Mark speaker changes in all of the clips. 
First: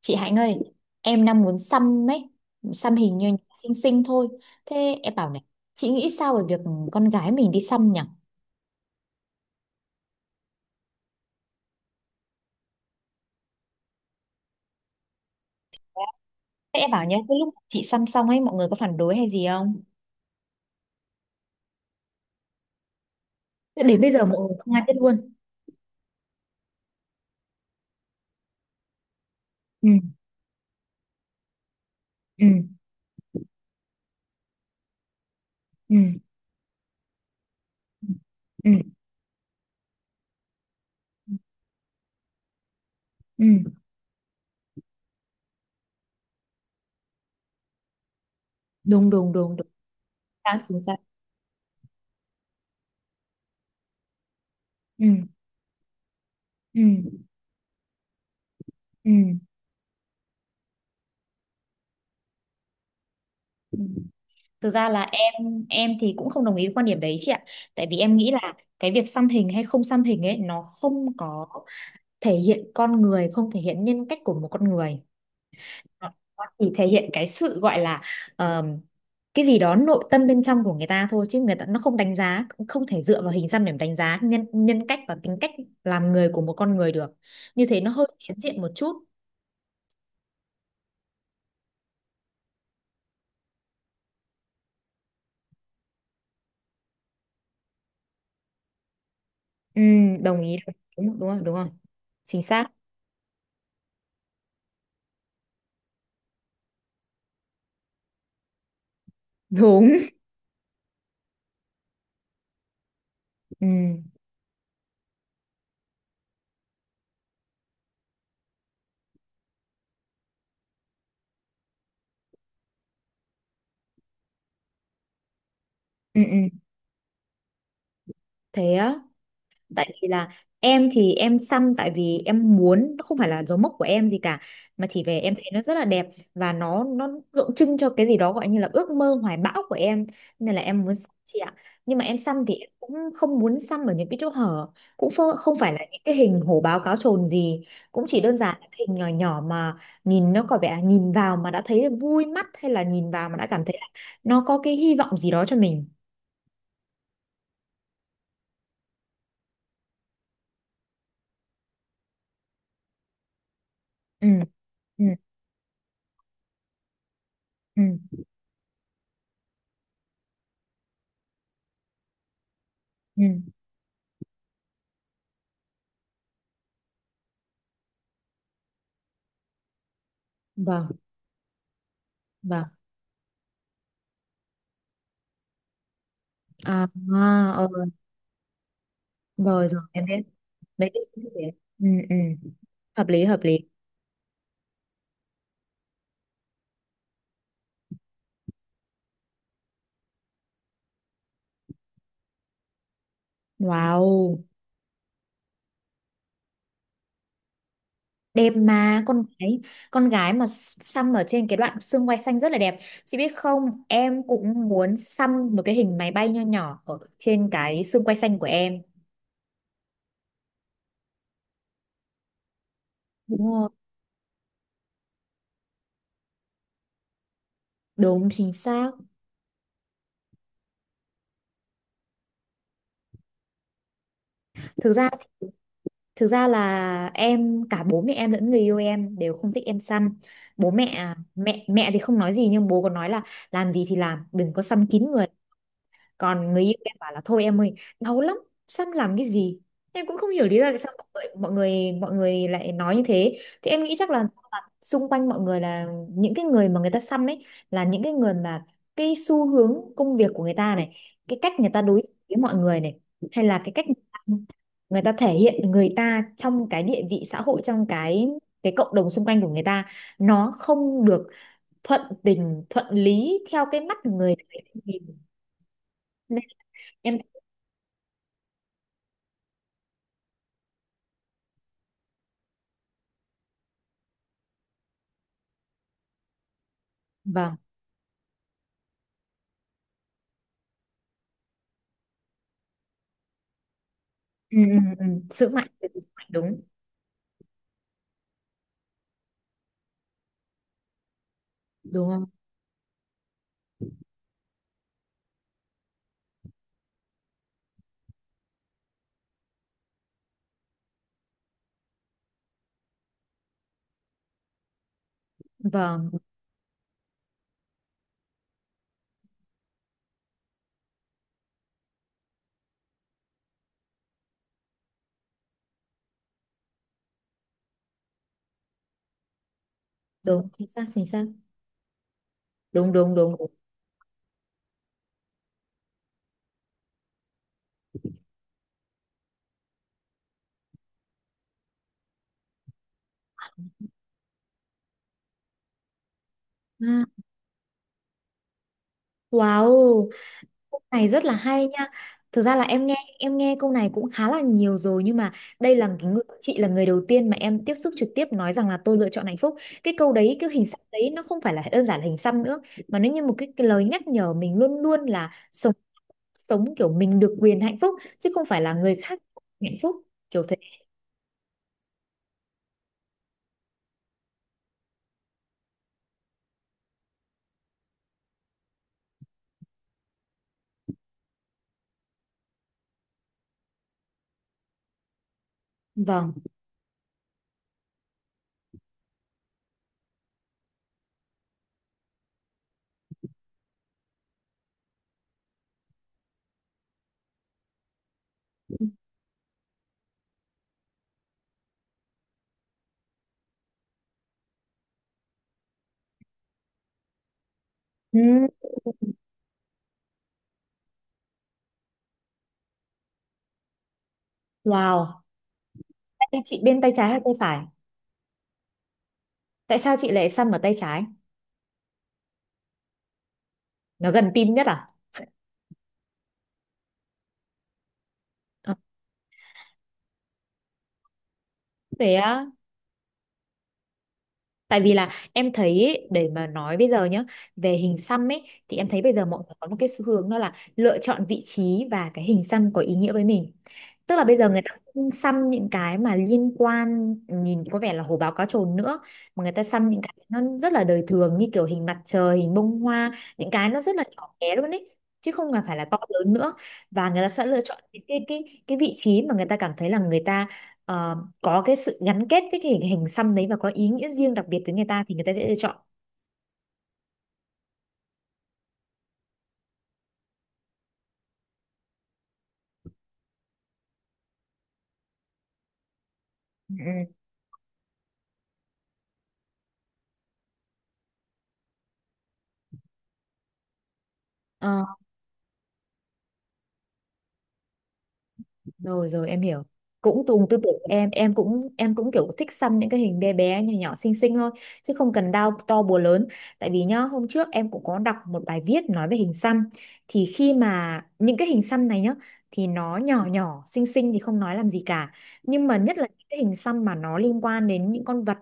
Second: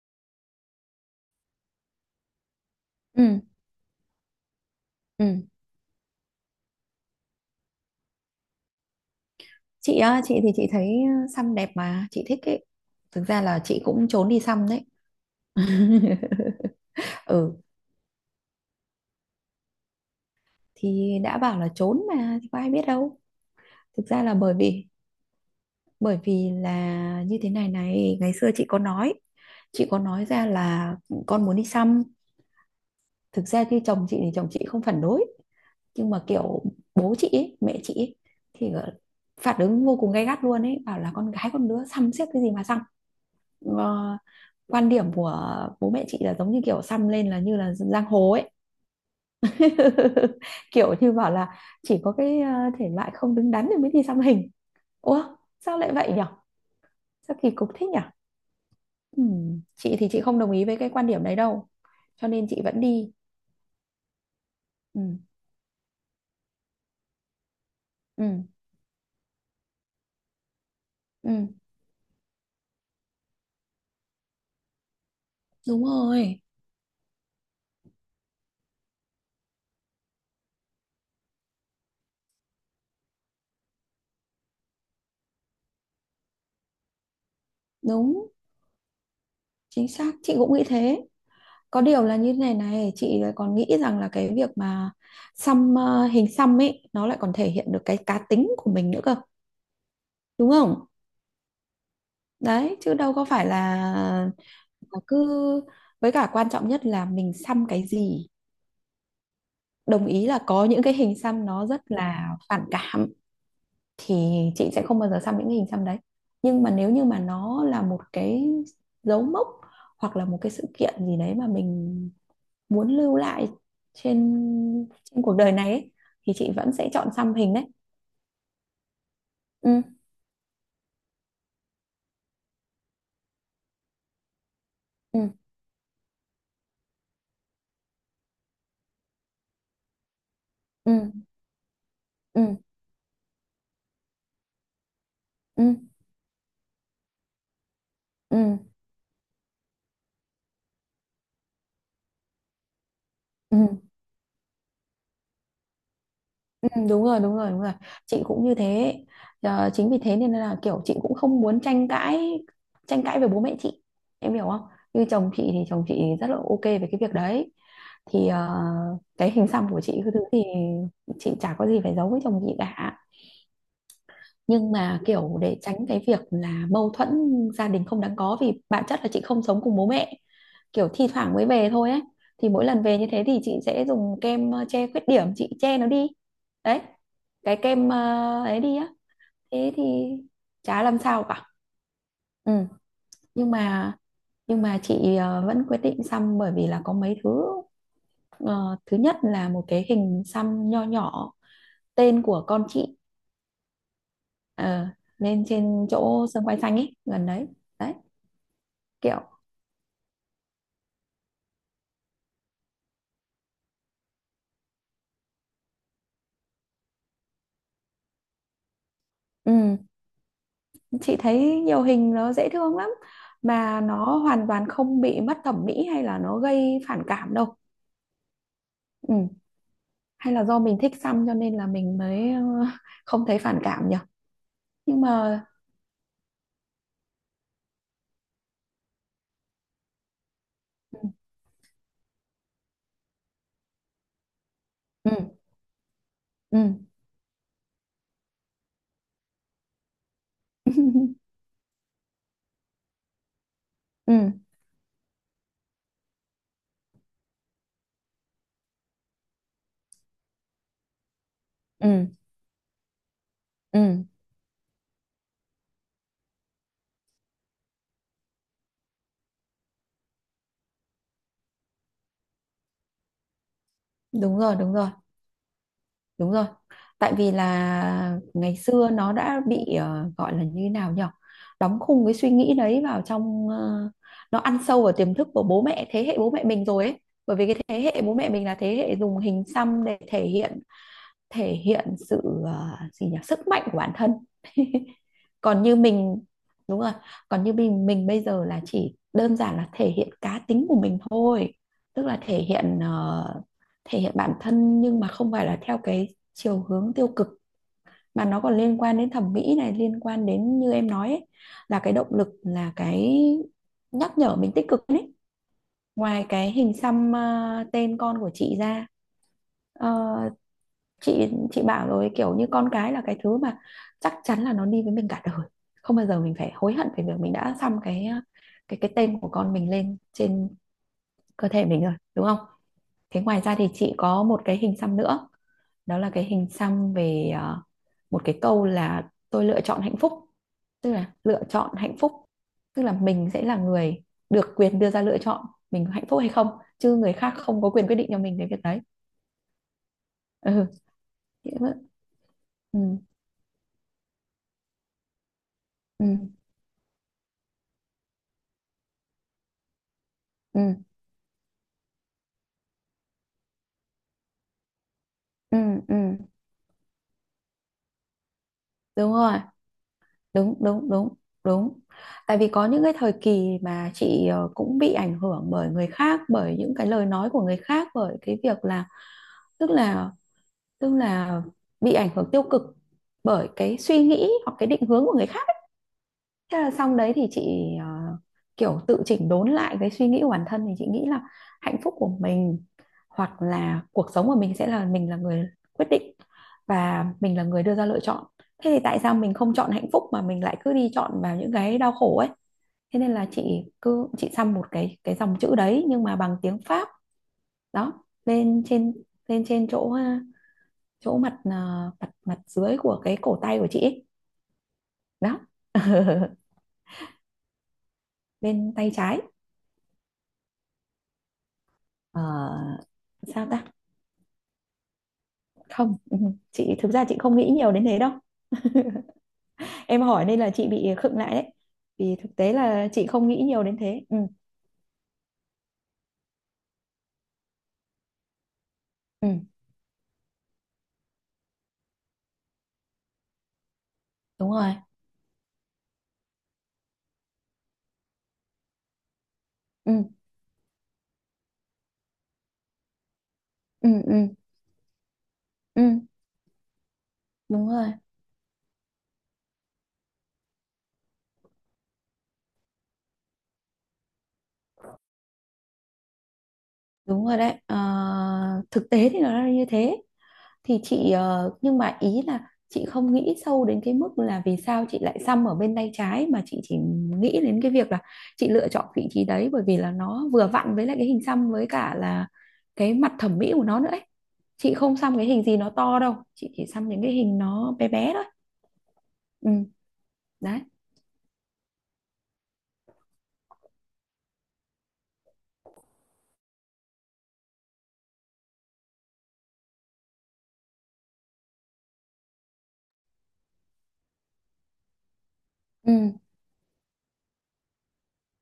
Speaker 1: Chị Hạnh ơi, em đang muốn xăm ấy, xăm hình như
Speaker 2: Ừ,
Speaker 1: xinh xinh thôi. Thế em bảo này,
Speaker 2: ừ.
Speaker 1: chị nghĩ sao về việc con gái mình đi xăm nhỉ?
Speaker 2: Chị á, chị thì chị thấy xăm đẹp mà chị thích ấy. Thực ra là chị cũng trốn đi xăm đấy.
Speaker 1: Thế em bảo nhé, cái
Speaker 2: Ừ,
Speaker 1: lúc chị xăm xong ấy, mọi người có phản đối hay gì không?
Speaker 2: thì đã bảo là trốn mà thì có ai biết đâu.
Speaker 1: Thế đến
Speaker 2: Thực
Speaker 1: bây
Speaker 2: ra
Speaker 1: giờ
Speaker 2: là
Speaker 1: mọi
Speaker 2: bởi
Speaker 1: người không ai
Speaker 2: vì
Speaker 1: biết luôn.
Speaker 2: bởi vì là như thế này này, ngày xưa chị
Speaker 1: Ừ
Speaker 2: có nói ra là con muốn đi xăm.
Speaker 1: ừ
Speaker 2: Thực ra thì chồng chị không phản đối,
Speaker 1: ừ
Speaker 2: nhưng mà kiểu bố chị ấy, mẹ chị ấy,
Speaker 1: ừ
Speaker 2: thì phản ứng vô cùng gay gắt luôn ấy, bảo là con gái con đứa xăm xiếc cái gì mà xăm.
Speaker 1: ừ.
Speaker 2: Ờ, Quan điểm của bố mẹ chị là giống như kiểu xăm lên là như là giang hồ ấy.
Speaker 1: Đúng đúng đúng đúng. Sao chính
Speaker 2: Kiểu
Speaker 1: xác.
Speaker 2: như bảo là chỉ có cái thể loại không đứng đắn thì mới đi xăm hình.
Speaker 1: Ừ
Speaker 2: Ủa, sao lại vậy nhở?
Speaker 1: ừ
Speaker 2: Sao kỳ cục thế nhở?
Speaker 1: ừ.
Speaker 2: Chị thì chị không đồng ý với cái quan điểm đấy đâu, cho nên chị vẫn đi.
Speaker 1: Ừ. Thực ra
Speaker 2: Ừ,
Speaker 1: là em thì cũng không đồng ý với quan điểm đấy chị ạ. Tại vì em
Speaker 2: ừ,
Speaker 1: nghĩ là cái việc xăm hình hay không xăm hình ấy nó không có
Speaker 2: ừ.
Speaker 1: thể hiện con người, không thể hiện nhân cách của một con người.
Speaker 2: Đúng rồi.
Speaker 1: Nó chỉ thể hiện cái sự gọi là ờm, cái gì đó nội tâm bên trong của người ta thôi, chứ người ta nó không đánh giá, cũng không thể dựa vào hình xăm để mà đánh giá nhân nhân cách và tính cách làm người của một con người được. Như thế nó hơi
Speaker 2: Đúng,
Speaker 1: phiến diện một chút.
Speaker 2: chính xác, chị cũng nghĩ thế. Có điều là như này này, chị lại còn nghĩ rằng là cái việc mà xăm hình xăm ấy nó lại còn thể hiện được cái cá tính của mình nữa cơ.
Speaker 1: Đồng
Speaker 2: Đúng
Speaker 1: ý. Đúng
Speaker 2: không?
Speaker 1: đúng rồi đúng rồi. Chính xác.
Speaker 2: Đấy, chứ đâu có phải là cứ, với cả quan trọng nhất là mình xăm cái gì.
Speaker 1: Đúng.
Speaker 2: Đồng ý là có những cái hình xăm nó rất là phản cảm,
Speaker 1: Ừm,
Speaker 2: thì chị sẽ không bao giờ xăm những cái hình xăm đấy. Nhưng mà nếu như mà nó là một cái dấu mốc hoặc là một cái sự kiện gì đấy mà mình muốn lưu lại trên trên cuộc đời này ấy,
Speaker 1: ừ,
Speaker 2: thì
Speaker 1: ừ.
Speaker 2: chị vẫn sẽ chọn xăm hình đấy.
Speaker 1: Thế á.
Speaker 2: Ừ,
Speaker 1: Tại vì là em thì em xăm tại vì em muốn, nó không phải là dấu mốc của em gì cả, mà chỉ về
Speaker 2: ừ,
Speaker 1: em thấy nó rất là đẹp, và nó tượng trưng cho cái gì đó gọi như là ước mơ hoài bão của em, nên là em muốn xăm
Speaker 2: ừ,
Speaker 1: chị ạ. Nhưng mà em
Speaker 2: ừ,
Speaker 1: xăm thì em cũng không muốn xăm ở những cái chỗ hở, cũng không
Speaker 2: ừ,
Speaker 1: phải là những cái hình hổ báo cáo chồn gì, cũng chỉ đơn
Speaker 2: ừ, ừ,
Speaker 1: giản là cái hình nhỏ nhỏ mà nhìn nó có vẻ là nhìn vào mà đã thấy vui mắt, hay là nhìn vào mà đã
Speaker 2: ừ.
Speaker 1: cảm thấy là nó có cái hy vọng gì đó cho mình.
Speaker 2: Ừ, đúng rồi, đúng rồi, đúng rồi, chị cũng như thế. Chính vì thế nên là kiểu chị cũng không muốn tranh cãi với bố mẹ chị,
Speaker 1: Ừ
Speaker 2: em hiểu không?
Speaker 1: ừ
Speaker 2: Như chồng chị thì chồng chị rất là OK về cái việc đấy.
Speaker 1: ừ
Speaker 2: Thì cái hình xăm của chị, cái thứ thì chị chả có gì phải giấu với chồng chị cả.
Speaker 1: ừ.
Speaker 2: Nhưng mà kiểu để tránh cái việc là mâu thuẫn gia đình không đáng có, vì bản chất là chị không sống cùng bố mẹ,
Speaker 1: Vâng
Speaker 2: kiểu thi thoảng mới về thôi ấy, thì mỗi
Speaker 1: vâng.
Speaker 2: lần về như thế thì chị sẽ dùng kem che khuyết điểm, chị che nó đi. Đấy,
Speaker 1: À, à,
Speaker 2: cái
Speaker 1: ờ.
Speaker 2: kem ấy đi á.
Speaker 1: Rồi
Speaker 2: Thế
Speaker 1: rồi
Speaker 2: thì
Speaker 1: em biết
Speaker 2: chả
Speaker 1: mấy
Speaker 2: làm
Speaker 1: cái suy
Speaker 2: sao
Speaker 1: nghĩ
Speaker 2: cả.
Speaker 1: đấy. Ừ, ừ.
Speaker 2: Ừ.
Speaker 1: Hợp lý hợp
Speaker 2: nhưng
Speaker 1: lý.
Speaker 2: mà nhưng mà chị vẫn quyết định xăm, bởi vì là có mấy thứ. Ờ, Thứ nhất là một cái hình xăm nho nhỏ, tên của con chị,
Speaker 1: Wow.
Speaker 2: ờ, lên trên chỗ sân quay xanh ấy, gần đấy. Đấy,
Speaker 1: Đẹp mà,
Speaker 2: kiểu.
Speaker 1: con gái. Con gái mà xăm ở trên cái đoạn xương quai xanh rất là đẹp. Chị biết không, em cũng muốn xăm một cái hình máy bay nho nhỏ ở trên cái xương quai xanh của em.
Speaker 2: Ừ, chị thấy nhiều hình nó dễ thương lắm,
Speaker 1: Đúng rồi.
Speaker 2: mà nó hoàn toàn không bị mất thẩm mỹ hay là nó gây phản cảm đâu.
Speaker 1: Đúng chính xác.
Speaker 2: Ừ. Hay là do mình thích xăm cho nên là mình mới không thấy phản cảm nhỉ.
Speaker 1: Thực
Speaker 2: Nhưng
Speaker 1: ra,
Speaker 2: mà.
Speaker 1: thực ra là em cả bố mẹ em lẫn người yêu em đều không thích em xăm. Bố mẹ
Speaker 2: Ừ,
Speaker 1: à, mẹ mẹ thì không nói gì, nhưng bố còn nói là làm gì thì làm, đừng có xăm kín người.
Speaker 2: ừ,
Speaker 1: Còn
Speaker 2: ừ.
Speaker 1: người yêu em bảo là thôi em ơi, đau lắm, xăm làm cái gì. Em cũng không hiểu lý do tại sao mọi người mọi người mọi người lại nói như thế, thì em nghĩ chắc
Speaker 2: Ừ,
Speaker 1: là xung quanh mọi người là những cái người mà người ta xăm ấy, là những cái người mà cái xu hướng công việc của người ta này, cái cách người ta đối
Speaker 2: ừ,
Speaker 1: xử với mọi người này, hay là cái cách
Speaker 2: ừ.
Speaker 1: người ta thể hiện người ta trong cái địa vị xã hội, trong cái cộng đồng xung quanh của người ta nó không được thuận tình thuận lý theo cái mắt người
Speaker 2: Đúng rồi,
Speaker 1: người
Speaker 2: đúng
Speaker 1: ta
Speaker 2: rồi,
Speaker 1: nhìn.
Speaker 2: đúng
Speaker 1: Nên
Speaker 2: rồi. Tại
Speaker 1: em.
Speaker 2: vì là ngày xưa nó đã bị gọi là như thế nào nhỉ, đóng khung cái suy nghĩ đấy vào trong, nó ăn sâu vào tiềm thức của bố mẹ, thế hệ bố mẹ mình rồi ấy. Bởi vì
Speaker 1: Vâng.
Speaker 2: cái thế hệ bố mẹ mình là thế hệ dùng hình xăm để thể hiện sự gì nhỉ, sức mạnh của bản thân.
Speaker 1: Ừ, ừ, ừ. Sữa
Speaker 2: Còn
Speaker 1: mạnh
Speaker 2: như
Speaker 1: thì sữa
Speaker 2: mình.
Speaker 1: mạnh, đúng.
Speaker 2: Đúng rồi. Còn như mình bây giờ là chỉ đơn giản là thể hiện cá tính của mình thôi. Tức
Speaker 1: Đúng
Speaker 2: là
Speaker 1: không.
Speaker 2: thể hiện bản thân, nhưng mà không phải là theo cái chiều hướng tiêu cực, mà nó còn liên quan đến thẩm mỹ này, liên quan đến như em nói ấy, là cái động lực, là cái nhắc nhở mình tích cực ấy.
Speaker 1: Vâng.
Speaker 2: Ngoài cái hình xăm tên con của chị ra, Ờ, chị bảo rồi, kiểu như con cái là cái thứ mà chắc chắn là nó đi với mình cả đời, không bao giờ mình phải hối hận về việc mình đã xăm cái tên của con mình lên
Speaker 1: Đúng
Speaker 2: trên
Speaker 1: chính xác chính xác.
Speaker 2: cơ thể mình rồi, đúng không?
Speaker 1: Đúng đúng
Speaker 2: Thế
Speaker 1: đúng,
Speaker 2: ngoài
Speaker 1: đúng.
Speaker 2: ra thì chị có một cái hình xăm nữa, đó là cái hình xăm về một cái câu là "tôi lựa chọn hạnh phúc". Tức là lựa chọn hạnh phúc, tức là mình sẽ là người được quyền đưa ra lựa chọn mình có hạnh phúc hay không, chứ
Speaker 1: À,
Speaker 2: người khác không có quyền quyết định cho mình cái việc đấy.
Speaker 1: wow,
Speaker 2: Ừ.
Speaker 1: câu này rất là
Speaker 2: chị
Speaker 1: hay
Speaker 2: cũng-
Speaker 1: nha. Thực ra là
Speaker 2: ừ.
Speaker 1: em nghe câu này cũng khá là nhiều rồi, nhưng mà đây là cái người,
Speaker 2: Ừ.
Speaker 1: chị là người đầu tiên mà em tiếp xúc trực tiếp nói rằng là tôi lựa chọn hạnh phúc. Cái câu đấy, cái
Speaker 2: Ừ.
Speaker 1: hình xăm đấy nó không phải là đơn giản là hình xăm nữa, mà nó như một cái lời nhắc nhở mình luôn luôn là
Speaker 2: Ừ,
Speaker 1: sống,
Speaker 2: ừ,
Speaker 1: sống kiểu mình được quyền hạnh phúc chứ không phải là người
Speaker 2: đúng
Speaker 1: khác
Speaker 2: rồi,
Speaker 1: hạnh phúc, kiểu
Speaker 2: đúng,
Speaker 1: thế.
Speaker 2: đúng, đúng, đúng. Tại vì có những cái thời kỳ mà chị cũng bị ảnh hưởng bởi người khác, bởi những cái lời nói của người khác, bởi cái việc là, tức là tức là bị ảnh hưởng tiêu cực bởi cái suy nghĩ hoặc cái định hướng của người khác.
Speaker 1: Vâng.
Speaker 2: Thế là xong đấy, thì chị ờ, kiểu tự chỉnh đốn lại cái suy nghĩ của bản thân, thì chị nghĩ là hạnh phúc của mình hoặc là cuộc sống của mình sẽ là mình là người quyết định và mình là người đưa ra lựa chọn. Thế thì tại sao mình không chọn hạnh phúc mà mình lại cứ đi chọn vào những cái đau khổ ấy? Thế nên là chị cứ chị xăm một cái dòng chữ đấy nhưng mà bằng tiếng Pháp đó
Speaker 1: Ừ.
Speaker 2: lên trên chỗ ờ, chỗ mặt ờ, mặt mặt dưới của cái cổ tay của chị ấy.
Speaker 1: Wow.
Speaker 2: Đó.
Speaker 1: Thế chị bên tay trái hay tay phải?
Speaker 2: Bên tay trái.
Speaker 1: Tại sao chị lại xăm ở tay trái?
Speaker 2: Ờ, Sao ta.
Speaker 1: Nó gần tim nhất à?
Speaker 2: Không. Ừ, chị thực ra chị không nghĩ nhiều đến thế đâu.
Speaker 1: À,
Speaker 2: Em hỏi nên là chị bị khựng lại đấy,
Speaker 1: thế
Speaker 2: vì thực
Speaker 1: á.
Speaker 2: tế là chị không nghĩ nhiều đến thế. Ừ,
Speaker 1: Tại vì là em thấy ấy, để mà nói bây giờ nhá, về hình xăm ấy, thì em thấy bây giờ
Speaker 2: ừ,
Speaker 1: mọi người có một cái xu hướng, đó là lựa chọn vị trí và cái hình xăm có ý nghĩa với mình. Tức là bây giờ
Speaker 2: đúng
Speaker 1: người ta
Speaker 2: rồi.
Speaker 1: không xăm những cái mà liên quan nhìn có vẻ là hổ báo cá trồn nữa, mà người ta xăm
Speaker 2: Ừ,
Speaker 1: những cái nó rất là đời thường như kiểu hình mặt trời, hình bông hoa, những cái nó
Speaker 2: ừ,
Speaker 1: rất là
Speaker 2: ừ,
Speaker 1: nhỏ bé luôn ấy, chứ không cần phải
Speaker 2: ừ,
Speaker 1: là to lớn nữa, và người ta sẽ lựa
Speaker 2: đúng
Speaker 1: chọn
Speaker 2: rồi,
Speaker 1: cái vị trí mà người ta cảm thấy là người ta ờ, có cái sự gắn kết với cái hình xăm đấy và có ý nghĩa riêng đặc biệt với người ta thì người ta sẽ lựa chọn.
Speaker 2: đúng rồi. Đấy. Ờ, Thực tế thì nó là như thế, thì chị nhưng mà ý là chị không nghĩ sâu đến cái mức là vì sao chị lại xăm ở bên tay trái, mà chị
Speaker 1: Ừ.
Speaker 2: chỉ
Speaker 1: Ừ.
Speaker 2: nghĩ đến cái việc là chị lựa chọn vị trí đấy, bởi vì là nó vừa vặn với lại cái hình xăm, với cả là cái mặt thẩm mỹ của nó nữa ấy. Chị
Speaker 1: Ờ,
Speaker 2: không xăm cái hình gì nó to đâu, chị chỉ xăm những cái hình nó bé bé thôi.
Speaker 1: rồi rồi em
Speaker 2: Ừ.
Speaker 1: hiểu. Cũng cùng tư
Speaker 2: Đấy.
Speaker 1: tưởng của em, em cũng kiểu thích xăm những cái hình bé bé nhỏ nhỏ xinh xinh thôi, chứ không cần đau to búa lớn. Tại vì nhá, hôm trước em cũng có đọc một bài viết nói về hình xăm, thì khi mà những cái hình xăm này nhá, thì nó nhỏ nhỏ xinh xinh thì không nói làm gì cả, nhưng mà
Speaker 2: Ừ,
Speaker 1: nhất là những cái hình xăm mà nó liên quan đến những con vật,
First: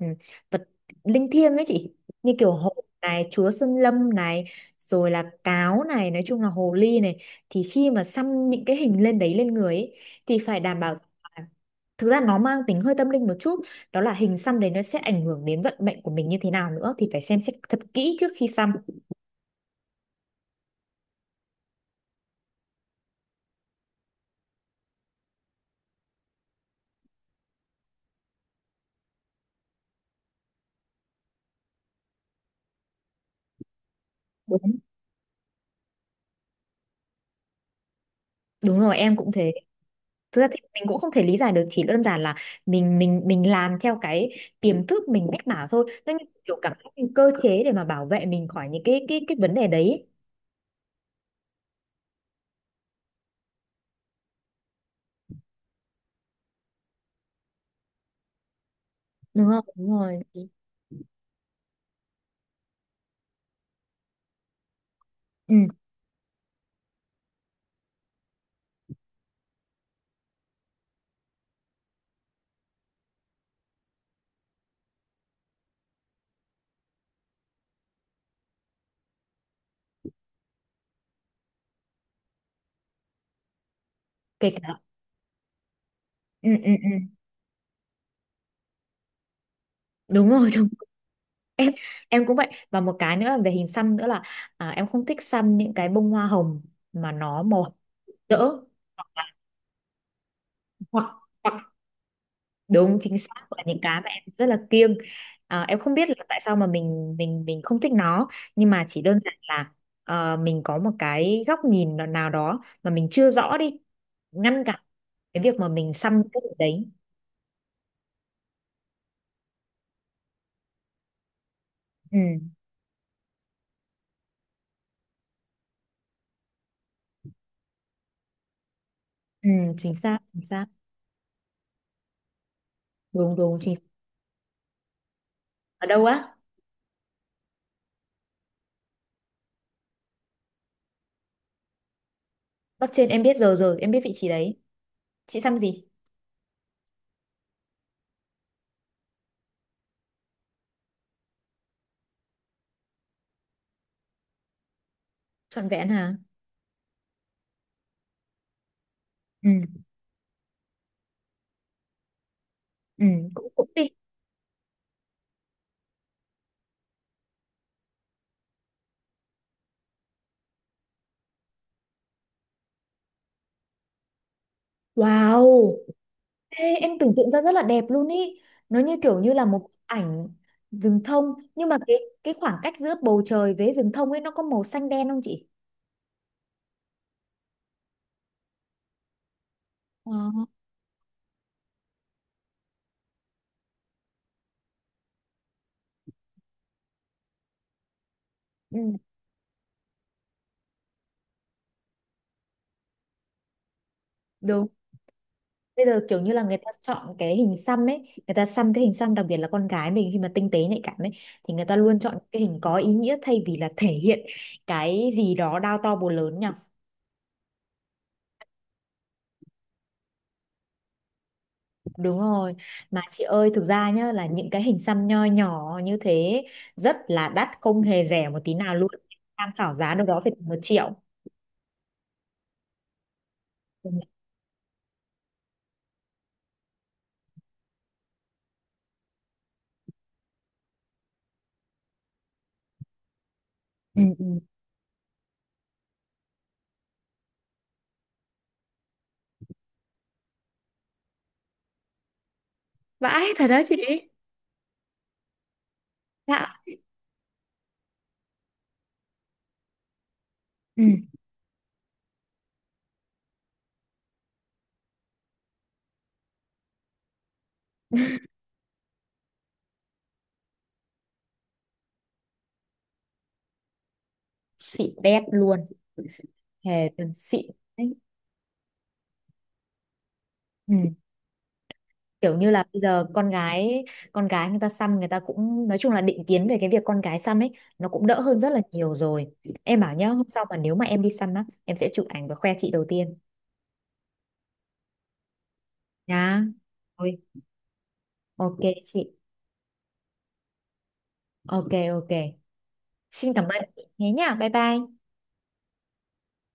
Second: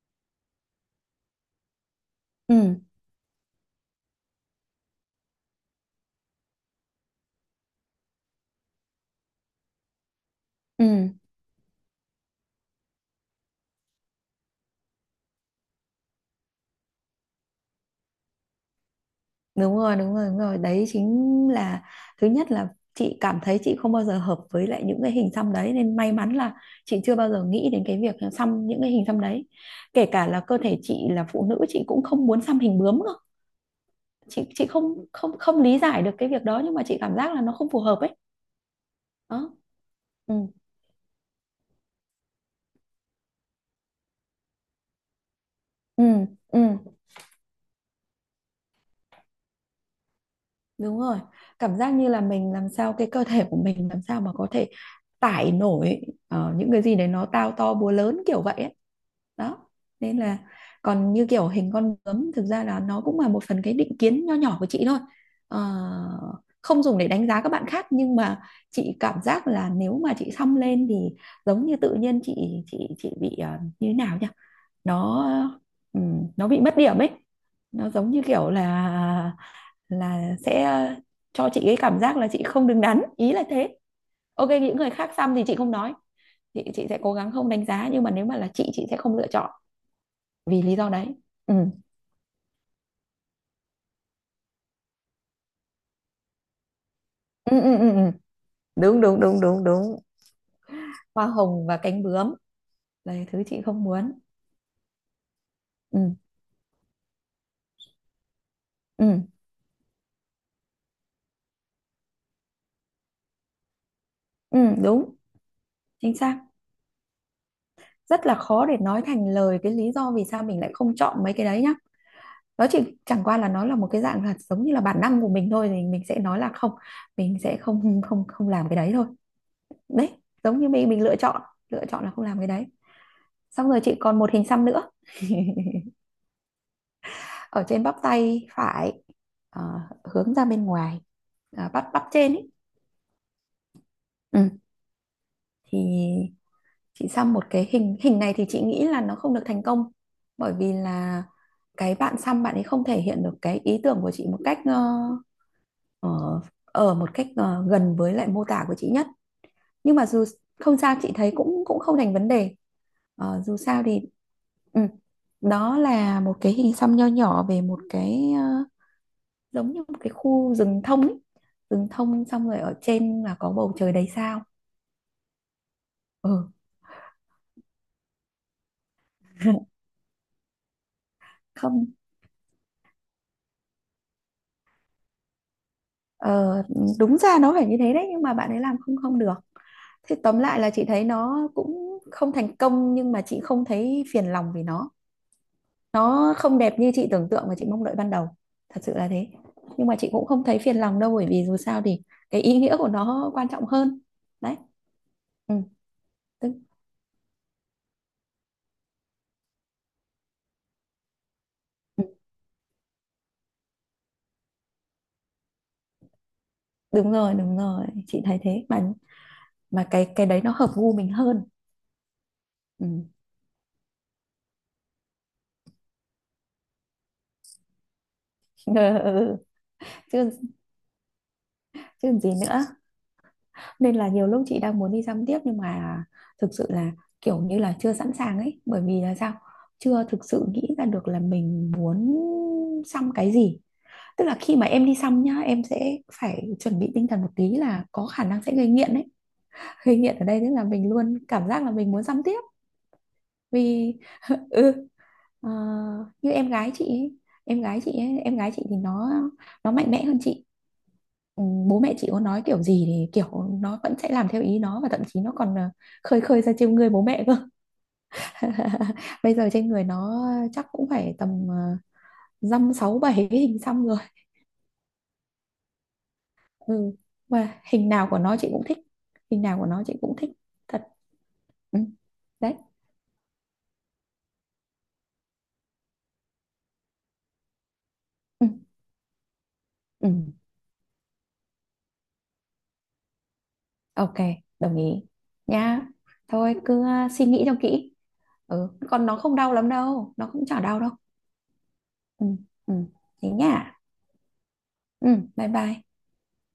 Speaker 1: vật linh thiêng ấy chị, như kiểu
Speaker 2: ừ,
Speaker 1: hổ này, chúa sơn lâm này, rồi là cáo này, nói chung là hồ ly này, thì khi mà xăm những cái hình lên đấy, lên người ấy, thì phải đảm
Speaker 2: ừ.
Speaker 1: bảo, thực ra nó mang tính hơi tâm linh một chút, đó là hình xăm đấy nó sẽ ảnh hưởng đến vận mệnh của mình như thế nào nữa, thì phải xem xét thật kỹ trước khi xăm.
Speaker 2: Đúng rồi, đúng rồi, đúng rồi. Đấy chính là, thứ nhất là chị cảm thấy chị không bao giờ hợp với lại những cái hình xăm đấy, nên may mắn là chị chưa bao giờ nghĩ đến cái việc xăm những cái hình xăm đấy. Kể cả là cơ thể chị là phụ nữ, chị cũng không muốn xăm hình bướm cơ. Chị
Speaker 1: Đúng.
Speaker 2: không không không lý giải được cái việc đó, nhưng mà chị cảm giác là nó không phù hợp ấy.
Speaker 1: Đúng rồi, em cũng thế.
Speaker 2: Đó. Ừ.
Speaker 1: Thực ra thì mình cũng không thể lý giải được, chỉ đơn giản là mình làm theo cái tiềm thức mình mách bảo thôi,
Speaker 2: Ừ,
Speaker 1: nó như kiểu cảm
Speaker 2: ừ,
Speaker 1: giác như cơ chế để mà bảo vệ mình khỏi những cái vấn đề đấy.
Speaker 2: đúng rồi. Cảm giác như là mình làm sao, cái cơ thể của mình làm sao mà có thể tải nổi những cái gì đấy nó tao to búa lớn kiểu vậy ấy.
Speaker 1: Đúng không,
Speaker 2: Đó.
Speaker 1: đúng
Speaker 2: Nên
Speaker 1: rồi.
Speaker 2: là còn như kiểu hình con bướm, thực ra là nó cũng là một phần cái định kiến nho nhỏ của chị thôi.
Speaker 1: Ừ.
Speaker 2: Ờ, Không dùng để đánh giá các bạn khác, nhưng mà chị cảm giác là nếu mà chị xăm lên thì giống như tự nhiên chị bị như thế nào nhỉ? Nó ừ, nó bị mất điểm ấy. Nó giống như kiểu là sẽ cho chị cái cảm giác là chị không đứng đắn, ý là thế. OK,
Speaker 1: Kể
Speaker 2: những
Speaker 1: cả.
Speaker 2: người khác xăm thì chị không nói,
Speaker 1: Ừ
Speaker 2: chị
Speaker 1: ừ
Speaker 2: chị
Speaker 1: ừ.
Speaker 2: sẽ cố gắng không đánh giá, nhưng mà nếu mà là chị sẽ không lựa chọn
Speaker 1: Đúng rồi,
Speaker 2: vì
Speaker 1: đúng.
Speaker 2: lý do đấy. Ừ,
Speaker 1: em em cũng vậy, và một cái nữa là về hình xăm nữa là, à, em không thích xăm những cái bông hoa hồng mà nó
Speaker 2: ừ,
Speaker 1: màu hồng
Speaker 2: ừ, ừ, ừ.
Speaker 1: rỡ,
Speaker 2: Đúng,
Speaker 1: hoặc
Speaker 2: đúng,
Speaker 1: là,
Speaker 2: đúng, đúng, đúng.
Speaker 1: hoặc,
Speaker 2: Hoa
Speaker 1: hoặc
Speaker 2: hồng và cánh bướm
Speaker 1: đúng
Speaker 2: là
Speaker 1: chính
Speaker 2: thứ
Speaker 1: xác
Speaker 2: chị
Speaker 1: là những
Speaker 2: không
Speaker 1: cái mà
Speaker 2: muốn.
Speaker 1: em rất là kiêng. À, em không
Speaker 2: Ừ,
Speaker 1: biết là tại sao mà mình không thích nó, nhưng mà chỉ
Speaker 2: ừ,
Speaker 1: đơn giản là ờ, mình có một cái góc nhìn nào nào đó mà mình chưa rõ đi
Speaker 2: ừ,
Speaker 1: ngăn cản
Speaker 2: đúng,
Speaker 1: cái việc mà mình
Speaker 2: chính
Speaker 1: xăm
Speaker 2: xác.
Speaker 1: cái điều đấy.
Speaker 2: Rất là khó để nói thành lời cái lý do vì sao mình lại không chọn mấy cái đấy nhá.
Speaker 1: Ừ,
Speaker 2: Nó chỉ chẳng qua là nó là một cái dạng là giống như là bản năng của mình thôi, thì mình sẽ nói là không, mình sẽ không không không làm cái đấy thôi.
Speaker 1: ừ. Chính
Speaker 2: Đấy,
Speaker 1: xác chính
Speaker 2: giống
Speaker 1: xác.
Speaker 2: như mình lựa chọn là không làm cái đấy.
Speaker 1: Đúng đúng
Speaker 2: Xong
Speaker 1: chính
Speaker 2: rồi
Speaker 1: xác.
Speaker 2: chị còn một hình xăm nữa,
Speaker 1: Ở đâu á?
Speaker 2: ở trên bắp tay phải, hướng ra bên ngoài. À, bắp bắp trên ấy.
Speaker 1: Bắp trên em biết, rồi rồi em biết vị trí
Speaker 2: Ừ.
Speaker 1: đấy. Chị xăm gì?
Speaker 2: Thì chị xăm một cái hình hình này thì chị nghĩ là nó không được thành công, bởi vì là cái bạn xăm, bạn ấy không thể hiện được cái ý tưởng của chị một
Speaker 1: Trọn vẹn hả?
Speaker 2: ở một cách gần với lại mô tả của chị nhất,
Speaker 1: Ừ
Speaker 2: nhưng mà dù không sao, chị thấy cũng cũng không thành vấn đề.
Speaker 1: ừ. Cũng
Speaker 2: Dù
Speaker 1: cũng
Speaker 2: sao
Speaker 1: đi.
Speaker 2: thì, ừ, đó là một cái hình xăm nho nhỏ về một cái, giống như một cái khu rừng thông ấy. Rừng thông xong rồi ở trên là có bầu trời đầy sao.
Speaker 1: Wow.
Speaker 2: Ừ.
Speaker 1: Ê, em tưởng tượng ra rất là đẹp luôn ý. Nó như kiểu như là một bức ảnh rừng thông, nhưng mà
Speaker 2: Không,
Speaker 1: cái khoảng cách giữa bầu trời với rừng thông ấy nó có màu xanh đen không chị?
Speaker 2: ờ, đúng ra nó phải như thế đấy, nhưng mà bạn ấy làm không không được.
Speaker 1: Ờ.
Speaker 2: Thế tóm lại là chị thấy nó cũng không thành công, nhưng mà chị không thấy phiền lòng vì nó không đẹp như chị tưởng tượng và chị mong đợi ban đầu. Thật sự
Speaker 1: Ừ.
Speaker 2: là thế, nhưng mà chị cũng không thấy phiền lòng đâu, bởi vì dù sao thì cái ý nghĩa của nó quan trọng hơn. Đấy.
Speaker 1: Đúng.
Speaker 2: Ừ.
Speaker 1: Bây giờ kiểu như là
Speaker 2: tức,
Speaker 1: người ta chọn cái hình xăm ấy, người ta xăm cái hình xăm, đặc biệt là con gái mình khi mà tinh tế nhạy cảm ấy, thì người ta luôn
Speaker 2: ừ,
Speaker 1: chọn cái hình có ý nghĩa thay vì là thể hiện cái gì đó đao to búa lớn nhỉ?
Speaker 2: đúng rồi, đúng rồi, chị thấy thế mà cái đấy nó hợp gu mình hơn.
Speaker 1: Đúng rồi,
Speaker 2: Ừ.
Speaker 1: mà chị ơi thực ra nhá, là những cái hình xăm nho nhỏ như thế rất là đắt, không hề rẻ một tí nào luôn,
Speaker 2: Ừ.
Speaker 1: tham khảo giá đâu đó
Speaker 2: chứ
Speaker 1: phải tầm 1 triệu.
Speaker 2: chứ gì nữa.
Speaker 1: Ừ.
Speaker 2: Nên là nhiều lúc chị đang muốn đi dăm tiếp, nhưng mà thực sự là kiểu như là chưa sẵn sàng ấy, bởi vì là sao, chưa thực sự nghĩ ra được là mình muốn xăm cái gì.
Speaker 1: Ừ
Speaker 2: Tức
Speaker 1: ừ.
Speaker 2: là khi mà em đi xăm nhá, em sẽ phải chuẩn bị tinh thần một tí là có khả năng sẽ gây nghiện ấy. Gây nghiện ở đây tức là mình luôn cảm giác là mình muốn xăm tiếp
Speaker 1: Vãi thật đó chị.
Speaker 2: vì. Ừ. ờ, Như
Speaker 1: Dạ.
Speaker 2: em gái chị ấy, em gái chị thì nó mạnh mẽ hơn chị.
Speaker 1: Ừ.
Speaker 2: Ừ, bố mẹ chị có nói kiểu gì thì kiểu nó vẫn sẽ làm theo ý nó, và thậm chí nó còn khơi khơi ra trêu ngươi bố mẹ cơ. Bây giờ trên người nó chắc cũng phải tầm dăm sáu bảy cái hình xăm rồi.
Speaker 1: Xịn đét luôn. Thề
Speaker 2: Ừ.
Speaker 1: từng xịn.
Speaker 2: Và hình
Speaker 1: Đấy.
Speaker 2: nào của nó chị cũng thích, hình nào của nó chị cũng thích thật.
Speaker 1: Ừ.
Speaker 2: Ừ.
Speaker 1: Kiểu như
Speaker 2: Đấy.
Speaker 1: là bây giờ con gái, con gái người ta xăm, người ta cũng, nói chung là định kiến về cái việc con gái xăm ấy nó cũng đỡ hơn
Speaker 2: Ừ.
Speaker 1: rất là nhiều rồi. Em bảo nhá,
Speaker 2: Ừ.
Speaker 1: hôm sau mà nếu mà em đi xăm á, em sẽ chụp ảnh và khoe chị đầu tiên
Speaker 2: OK, đồng ý nha.
Speaker 1: nhá.
Speaker 2: Thôi cứ
Speaker 1: Ôi,
Speaker 2: suy nghĩ cho kỹ.
Speaker 1: ok
Speaker 2: Ừ.
Speaker 1: chị.
Speaker 2: Còn nó không đau lắm đâu, nó cũng chả đau đâu.
Speaker 1: Ok ok.
Speaker 2: Ừ. Ừ. Thế
Speaker 1: Xin cảm ơn.
Speaker 2: nha.
Speaker 1: Thế nhá. Bye bye.
Speaker 2: Ừ. Bye bye.